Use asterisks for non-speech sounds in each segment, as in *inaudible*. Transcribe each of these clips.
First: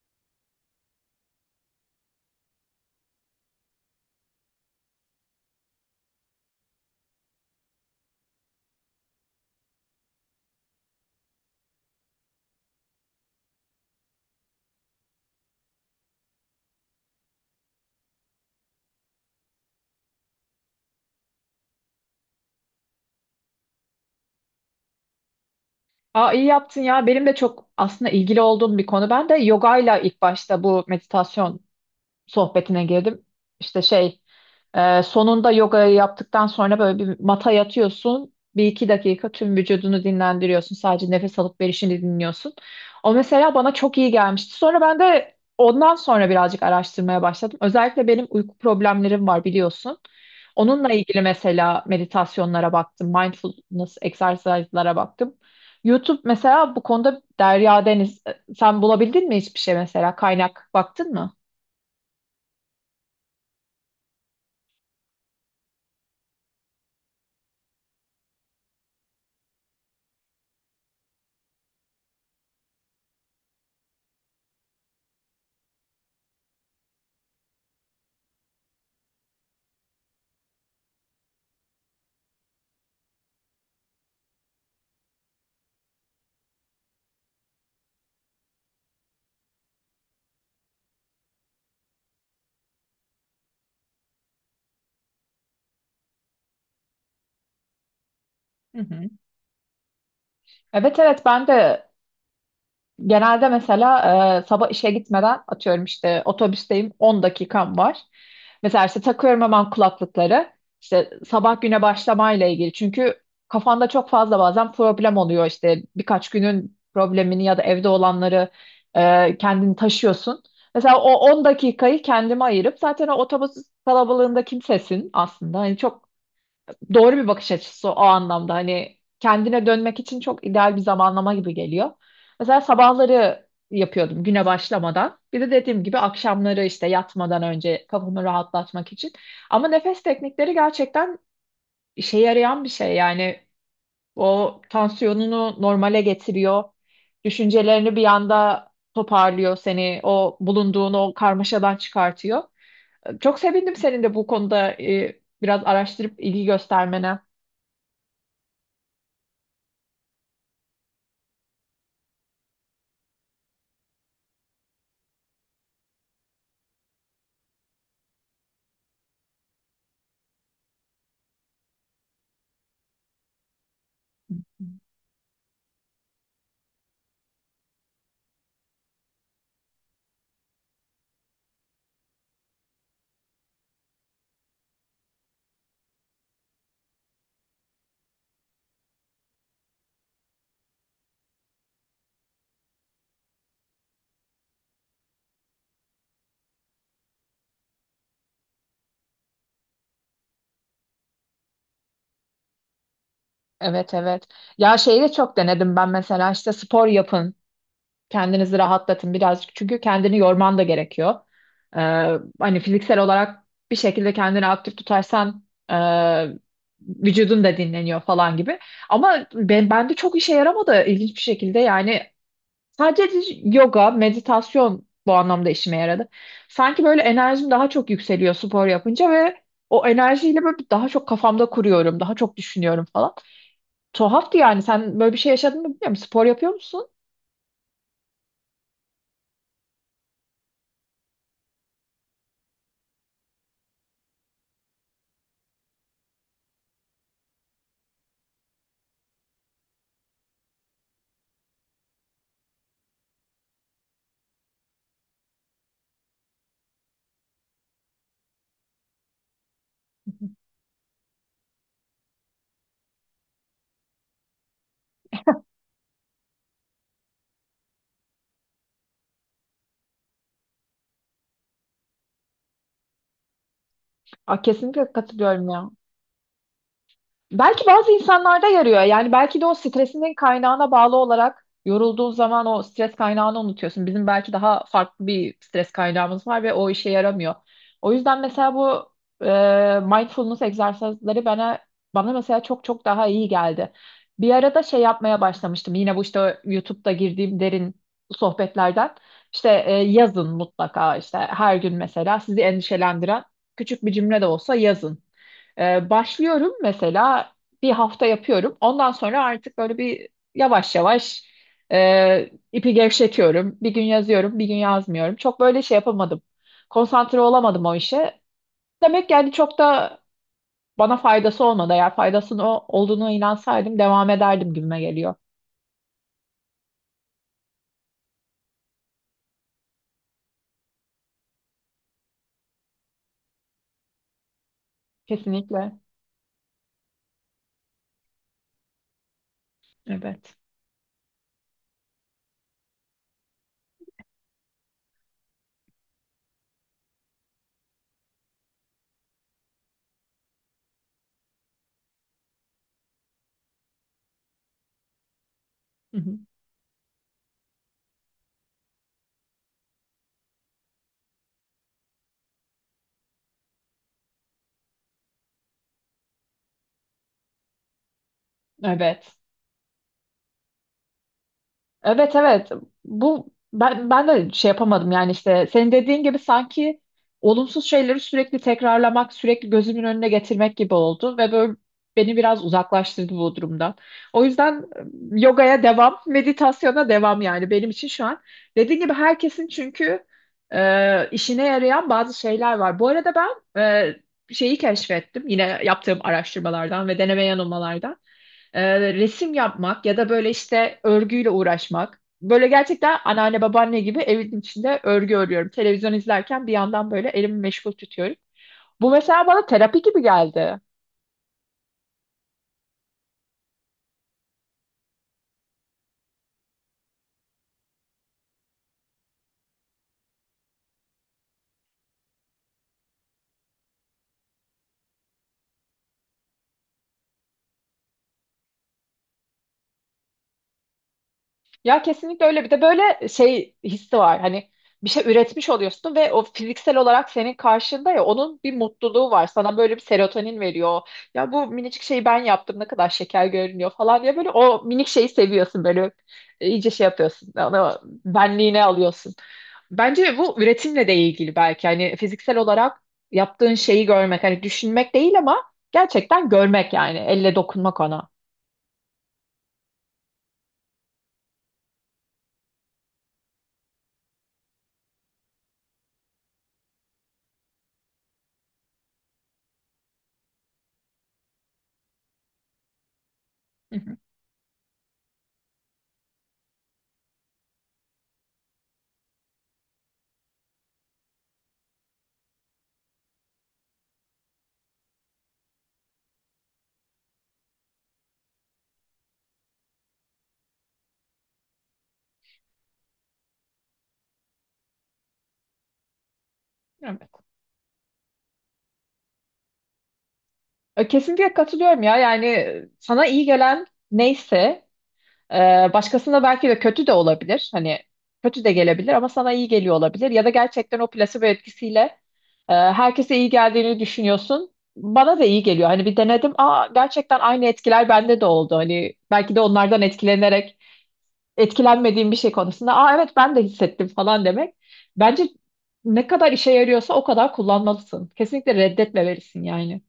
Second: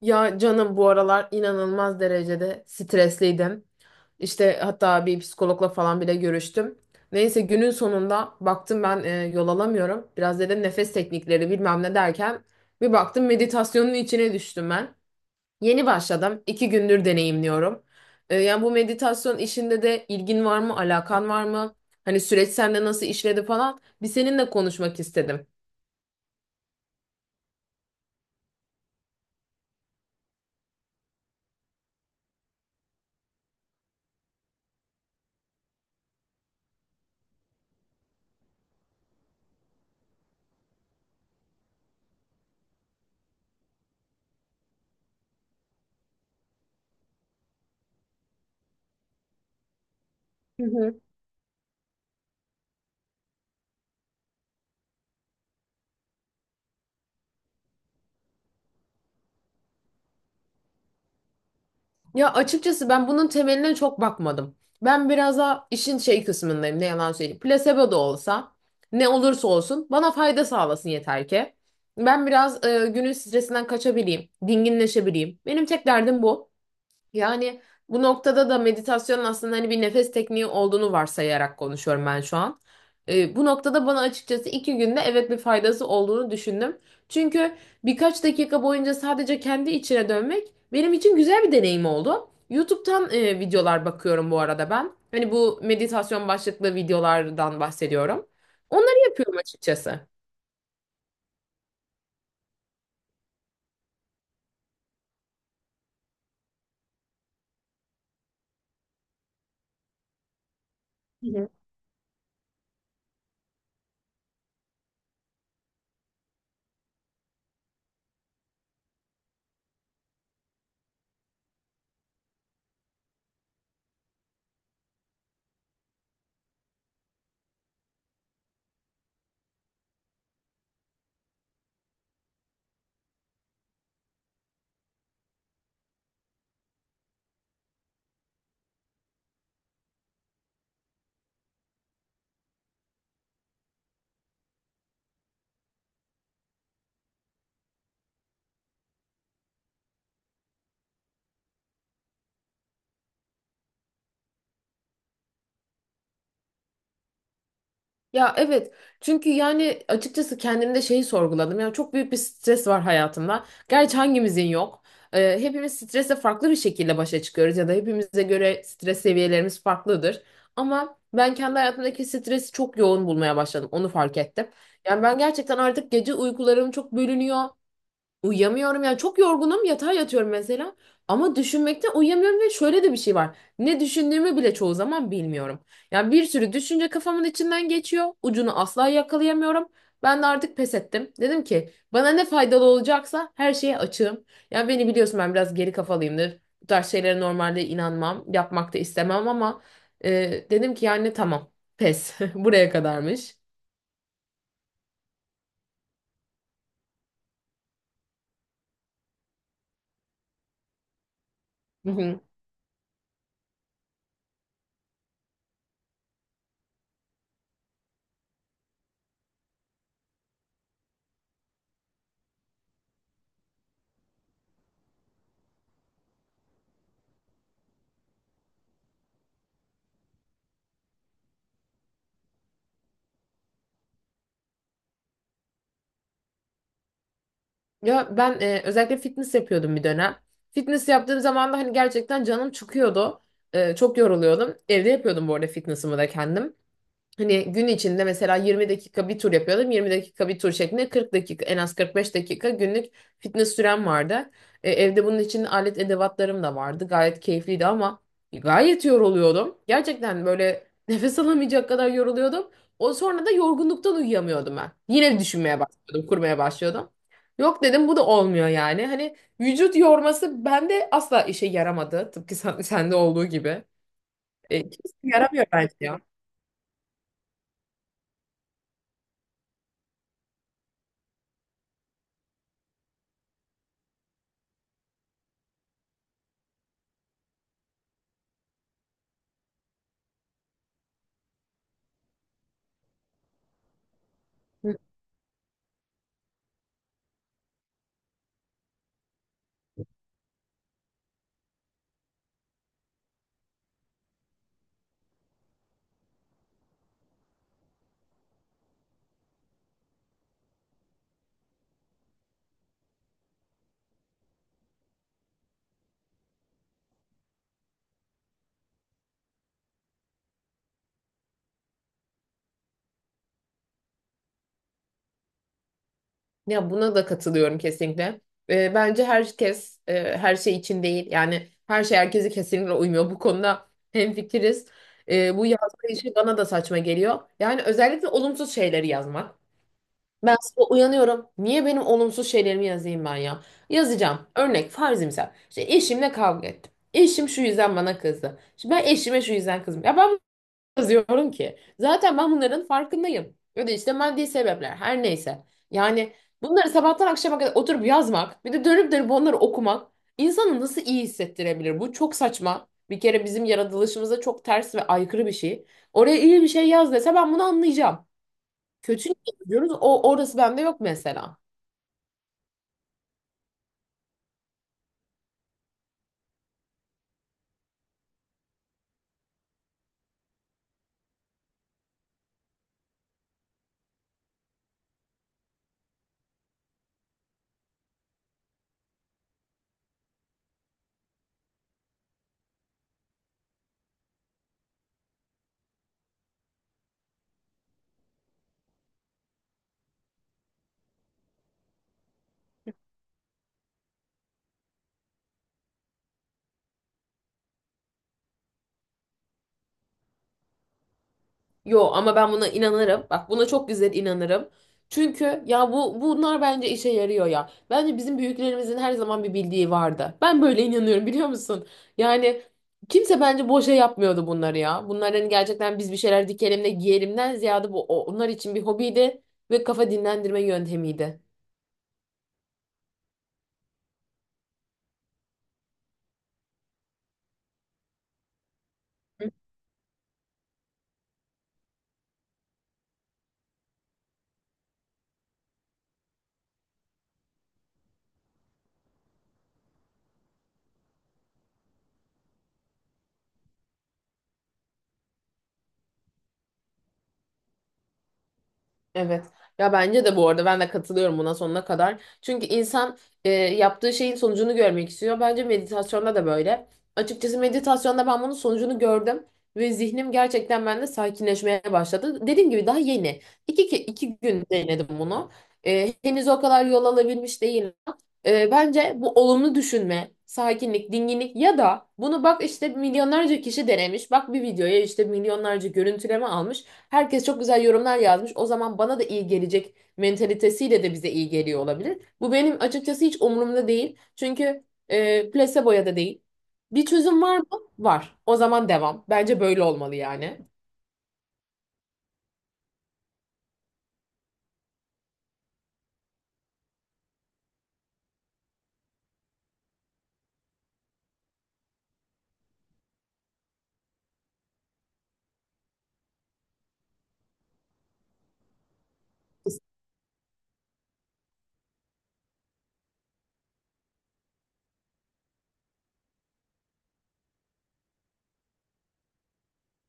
Ya canım bu aralar inanılmaz derecede stresliydim. İşte hatta bir psikologla falan bile görüştüm. Neyse günün sonunda baktım ben yol alamıyorum. Biraz dedim nefes teknikleri bilmem ne derken bir baktım meditasyonun içine düştüm ben. Yeni başladım. İki gündür deneyimliyorum. Yani bu meditasyon işinde de ilgin var mı, alakan var mı? Hani süreç sende nasıl işledi falan. Bir seninle konuşmak istedim. Aa, iyi yaptın ya. Benim de çok aslında ilgili olduğum bir konu. Ben de yogayla ilk başta bu meditasyon sohbetine girdim. İşte sonunda yogayı yaptıktan sonra böyle bir mata yatıyorsun. Bir iki dakika tüm vücudunu dinlendiriyorsun. Sadece nefes alıp verişini dinliyorsun. O mesela bana çok iyi gelmişti. Sonra ben de ondan sonra birazcık araştırmaya başladım. Özellikle benim uyku problemlerim var biliyorsun. Hı Onunla hı. ilgili mesela meditasyonlara baktım. Mindfulness egzersizlere baktım. YouTube mesela bu konuda derya deniz. Sen bulabildin mi hiçbir şey mesela? Kaynak baktın mı? Ya açıkçası ben bunun temeline çok bakmadım. Ben biraz daha işin şey kısmındayım ne yalan söyleyeyim. Plasebo da olsa ne olursa olsun bana fayda sağlasın yeter ki. Ben biraz günün stresinden kaçabileyim, dinginleşebileyim. Benim tek derdim bu. Yani bu noktada da meditasyonun aslında hani bir nefes tekniği olduğunu varsayarak konuşuyorum ben şu an. Bu noktada bana açıkçası iki günde evet bir faydası olduğunu düşündüm. Çünkü birkaç dakika boyunca sadece kendi içine dönmek benim için güzel bir deneyim oldu. YouTube'dan videolar bakıyorum bu arada ben. Hani bu meditasyon başlıklı videolardan bahsediyorum. Hı hı. Onları yapıyorum açıkçası. Evet, ben de genelde mesela sabah işe gitmeden, atıyorum işte otobüsteyim, 10 dakikam var. Mesela işte takıyorum hemen kulaklıkları. İşte sabah güne başlamayla ilgili. Çünkü kafanda çok fazla bazen problem oluyor. İşte birkaç günün problemini ya da evde olanları kendini taşıyorsun. Mesela o 10 dakikayı kendime ayırıp zaten o otobüs kalabalığında kimsesin aslında. Hani çok doğru bir bakış açısı o anlamda. Hani kendine dönmek için çok ideal bir zamanlama gibi geliyor. Mesela sabahları yapıyordum güne başlamadan. Bir de dediğim gibi akşamları işte yatmadan önce kafamı rahatlatmak için. Ama nefes teknikleri gerçekten işe yarayan bir şey. Yani o tansiyonunu normale getiriyor. Düşüncelerini bir anda toparlıyor seni. O bulunduğun o karmaşadan çıkartıyor. Çok sevindim senin de bu konuda biraz araştırıp ilgi göstermene. Ya evet, çünkü yani açıkçası kendimde şeyi sorguladım. Yani çok büyük bir stres var hayatımda. Gerçi hangimizin yok. Hepimiz stresle farklı bir şekilde başa çıkıyoruz ya da hepimize göre stres seviyelerimiz farklıdır. Ama ben kendi hayatımdaki stresi çok yoğun bulmaya başladım. Onu fark ettim. Yani ben gerçekten artık gece uykularım çok bölünüyor. Uyuyamıyorum, yani çok yorgunum, yatağa yatıyorum mesela ama düşünmekten uyuyamıyorum ve şöyle de bir şey var. Ne düşündüğümü bile çoğu zaman bilmiyorum. Yani bir sürü düşünce kafamın içinden geçiyor. Ucunu asla yakalayamıyorum. Ben de artık pes ettim. Dedim ki bana ne faydalı olacaksa her şeye açığım. Yani beni biliyorsun, ben biraz geri kafalıyımdır. Bu tarz şeylere normalde inanmam, yapmak da istemem ama dedim ki yani tamam, pes *laughs* buraya kadarmış. Evet evet. Ya şeyi de çok denedim ben, mesela işte spor yapın. Kendinizi rahatlatın birazcık. Çünkü kendini yorman da gerekiyor. Ee, *laughs* hani fiziksel olarak bir şekilde kendini aktif tutarsan e, vücudun da dinleniyor falan gibi. Ama bende çok işe yaramadı ilginç bir şekilde. Yani sadece yoga, meditasyon bu anlamda işime yaradı. Sanki böyle enerjim daha çok yükseliyor spor yapınca ve o enerjiyle böyle daha çok kafamda kuruyorum, daha çok düşünüyorum falan. Tuhaftı yani. Sen böyle bir şey yaşadın mı bilmiyorum. Spor yapıyor musun? Ya ben özellikle fitness yapıyordum bir dönem. Fitness yaptığım zaman da hani gerçekten canım çıkıyordu. Çok yoruluyordum. Evde yapıyordum bu arada fitness'ımı da kendim. Hani gün içinde mesela 20 dakika bir tur yapıyordum. 20 dakika bir tur şeklinde 40 dakika, en az 45 dakika günlük fitness sürem vardı. Evde bunun için alet edevatlarım da vardı. Gayet keyifliydi ama gayet yoruluyordum. Gerçekten böyle *laughs* nefes alamayacak kadar yoruluyordum. O sonra da yorgunluktan uyuyamıyordum ben. Yine düşünmeye başlıyordum, kurmaya başlıyordum. Yok dedim, bu da olmuyor yani. Hani vücut yorması bende asla işe yaramadı. Tıpkı sende olduğu gibi. Aa, E, kesinlikle kimse yaramıyor katılıyorum ya. bence ya. Belki bazı insanlarda yarıyor. Yani belki de o stresinin kaynağına bağlı olarak yorulduğun zaman o stres kaynağını unutuyorsun. Bizim belki daha farklı bir stres kaynağımız var ve o işe yaramıyor. O yüzden mesela bu mindfulness egzersizleri bana mesela çok çok daha iyi geldi. Bir arada Hı. şey yapmaya başlamıştım. Yine bu işte YouTube'da girdiğim derin sohbetlerden. İşte yazın, mutlaka işte her gün mesela sizi endişelendiren küçük bir cümle de olsa yazın. Başlıyorum mesela, bir hafta yapıyorum. Ondan sonra artık böyle bir yavaş yavaş ipi gevşetiyorum. Bir gün yazıyorum, bir gün yazmıyorum. Çok böyle şey yapamadım. Konsantre olamadım o işe. Demek yani çok da bana faydası olmadı. Eğer faydasının olduğunu inansaydım devam ederdim gibime geliyor. Ya buna da katılıyorum kesinlikle. Bence herkes her şey için değil. Yani her şey herkese kesinlikle uymuyor. Bu konuda hemfikiriz. Bu Kesinlikle. yazma işi bana da saçma geliyor. Yani özellikle olumsuz şeyleri yazmak. Evet. Ben sabah uyanıyorum. Niye benim olumsuz şeylerimi yazayım ben ya? Yazacağım. Örnek farzimsel. İşte eşimle kavga ettim. Eşim şu yüzden bana kızdı. İşte ben eşime şu yüzden kızdım. Ya ben yazıyorum ki? Zaten ben bunların farkındayım. Ya da işte maddi sebepler, her neyse. Hı Yani hı. bunları sabahtan akşama kadar oturup yazmak, bir de dönüp dönüp onları okumak insanı nasıl iyi hissettirebilir? Bu çok saçma. Bir kere bizim yaratılışımıza çok ters ve aykırı bir şey. Oraya iyi bir şey yaz dese ben bunu anlayacağım. Kötü Evet. niye yazıyoruz? O, orası bende yok mesela. Evet, evet, bu ben, de şey yapamadım yani, işte senin dediğin gibi sanki olumsuz şeyleri sürekli tekrarlamak, sürekli gözümün önüne getirmek gibi oldu ve böyle beni biraz uzaklaştırdı bu durumdan. O yüzden yogaya devam, *laughs* meditasyona devam yani benim için şu an. Dediğin gibi herkesin çünkü işine yarayan bazı şeyler var. Bu arada ben şeyi keşfettim yine yaptığım araştırmalardan ve deneme yanılmalardan: resim yapmak ya da böyle işte örgüyle uğraşmak. Böyle gerçekten anneanne babaanne gibi evin içinde örgü örüyorum. Televizyon izlerken bir yandan böyle elimi meşgul tutuyorum. Bu mesela bana terapi gibi geldi. Yo ama ben buna inanırım. Bak, buna çok güzel inanırım. Çünkü ya bu bunlar bence işe yarıyor ya. Bence bizim büyüklerimizin her zaman bir bildiği vardı. Ben böyle inanıyorum, biliyor musun? Yani kimse bence boşa yapmıyordu bunları ya. Bunlar hani gerçekten biz bir şeyler dikelim de giyelimden ziyade bu onlar için bir hobiydi ve kafa dinlendirme yöntemiydi. Ya kesinlikle öyle. Bir de böyle şey hissi var. Hani bir şey üretmiş oluyorsun ve o fiziksel olarak senin karşında, ya onun bir mutluluğu var. Sana böyle bir serotonin veriyor. Ya bu minicik şeyi ben yaptım, ne kadar şeker görünüyor falan diye böyle o minik şeyi seviyorsun böyle. E, iyice şey yapıyorsun. Onu benliğine alıyorsun. Bence bu üretimle de ilgili belki. Hani fiziksel olarak yaptığın şeyi görmek. Hani düşünmek değil ama gerçekten görmek yani. Elle dokunmak ona. Evet. Ya bence de, bu arada ben de katılıyorum buna sonuna kadar. Çünkü insan yaptığı şeyin sonucunu görmek istiyor. Bence meditasyonda da böyle. Açıkçası meditasyonda ben bunun sonucunu gördüm ve zihnim gerçekten bende sakinleşmeye başladı. Dediğim gibi daha yeni. Hı hı. İki gün denedim bunu. E, henüz o kadar yol alabilmiş değil. Bence bu olumlu düşünme, sakinlik, dinginlik ya da bunu bak işte milyonlarca kişi denemiş. Bak, bir videoya işte milyonlarca görüntüleme almış. Herkes çok güzel yorumlar yazmış. O zaman bana da iyi gelecek mentalitesiyle de bize iyi geliyor olabilir. Bu benim açıkçası hiç umurumda değil. Çünkü placebo'ya da değil. Bir Evet. çözüm var mı? Var. O zaman devam. Bence böyle olmalı yani. E, kesinlikle katılıyorum ya. Yani sana iyi gelen neyse başkasına belki de kötü de olabilir. Hani kötü de gelebilir ama sana iyi geliyor olabilir. Ya da gerçekten o plasebo etkisiyle herkese iyi geldiğini düşünüyorsun. Bana da iyi geliyor. Hani bir denedim. Aa, gerçekten aynı etkiler bende de oldu. Hani belki de onlardan etkilenerek etkilenmediğim bir şey konusunda, aa evet ben de hissettim falan demek. Bence ne kadar işe yarıyorsa o kadar kullanmalısın. Kesinlikle reddetmemelisin yani.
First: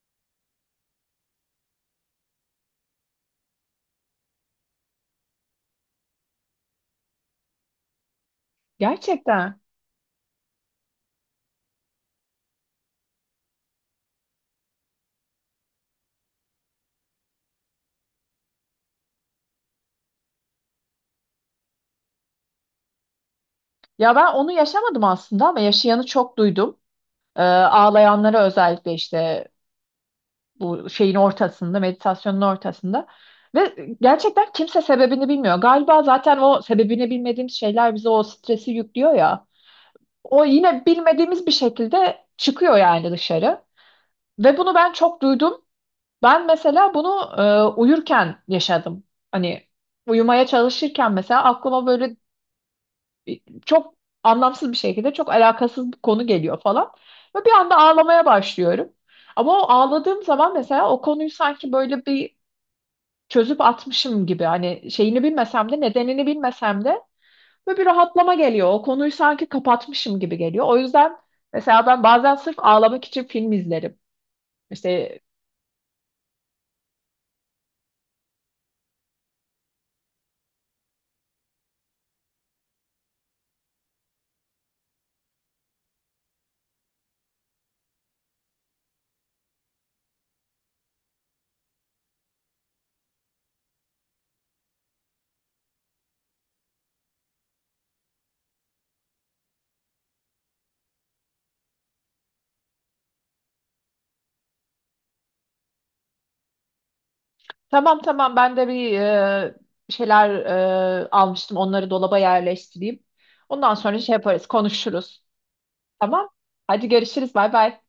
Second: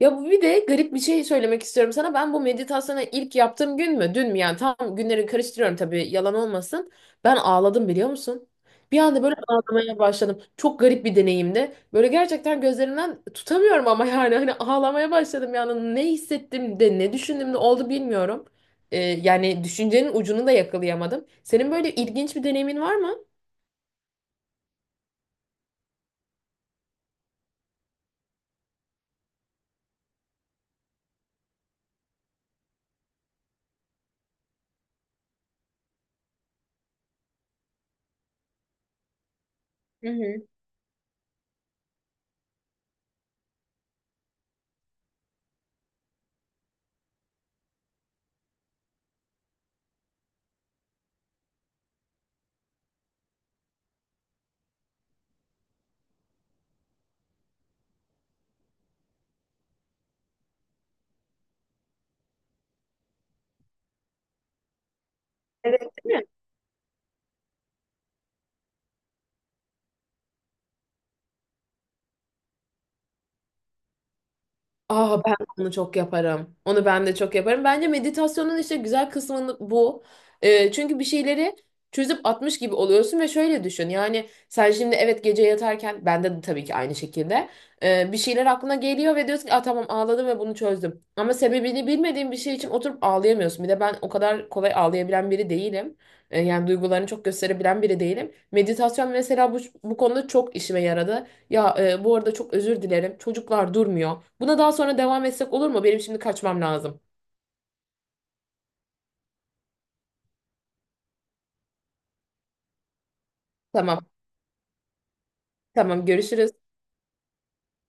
Ya bu, bir de garip bir şey söylemek istiyorum sana. Ben bu meditasyonu ilk yaptığım gün mü, dün mü, yani tam günleri karıştırıyorum tabii, yalan olmasın. Ben ağladım, biliyor musun? Bir anda böyle Gerçekten. ağlamaya başladım. Çok garip bir deneyimdi. Böyle gerçekten gözlerimden tutamıyorum ama yani hani ağlamaya başladım, yani ne hissettim de ne düşündüm de oldu bilmiyorum. Yani düşüncenin ucunu da yakalayamadım. Senin böyle ilginç bir deneyimin var mı? Ya ben onu yaşamadım aslında ama yaşayanı çok duydum. Ağlayanlara, özellikle işte bu şeyin ortasında, meditasyonun ortasında. Ve gerçekten kimse sebebini bilmiyor. Galiba zaten o sebebini bilmediğimiz şeyler bize o stresi yüklüyor ya. Hı O hı. yine bilmediğimiz bir şekilde çıkıyor yani dışarı. Ve bunu ben çok duydum. Ben mesela bunu uyurken yaşadım. Hani uyumaya çalışırken mesela aklıma böyle çok anlamsız bir şekilde, çok alakasız bir konu geliyor falan. Ve bir anda ağlamaya başlıyorum. Ama o ağladığım zaman mesela o konuyu sanki böyle bir çözüp atmışım gibi, hani şeyini bilmesem de, Evet, değil mi? nedenini bilmesem de ve bir rahatlama geliyor. O konuyu sanki kapatmışım gibi geliyor. O yüzden mesela ben bazen sırf ağlamak için film izlerim. İşte Aa, ben onu çok yaparım. Onu ben de çok yaparım. Bence meditasyonun işte güzel kısmı bu. Çünkü bir şeyleri çözüp atmış gibi oluyorsun ve şöyle düşün. Yani sen şimdi evet gece yatarken bende de tabii ki aynı şekilde bir şeyler aklına geliyor ve diyorsun ki, aa, tamam, ağladım ve bunu çözdüm. Ama sebebini bilmediğin bir şey için oturup ağlayamıyorsun. Bir de ben o kadar kolay ağlayabilen biri değilim. Yani duygularını çok gösterebilen biri değilim. Meditasyon mesela bu konuda çok işime yaradı. Ya bu arada çok özür dilerim. Çocuklar durmuyor. Buna daha sonra devam etsek olur mu? Benim şimdi kaçmam lazım. tamam tamam, ben de bir şeyler almıştım, onları dolaba yerleştireyim. Ondan sonra Tamam. şey yaparız, konuşuruz. Tamam, Tamam. görüşürüz. Hadi görüşürüz. Bay bay.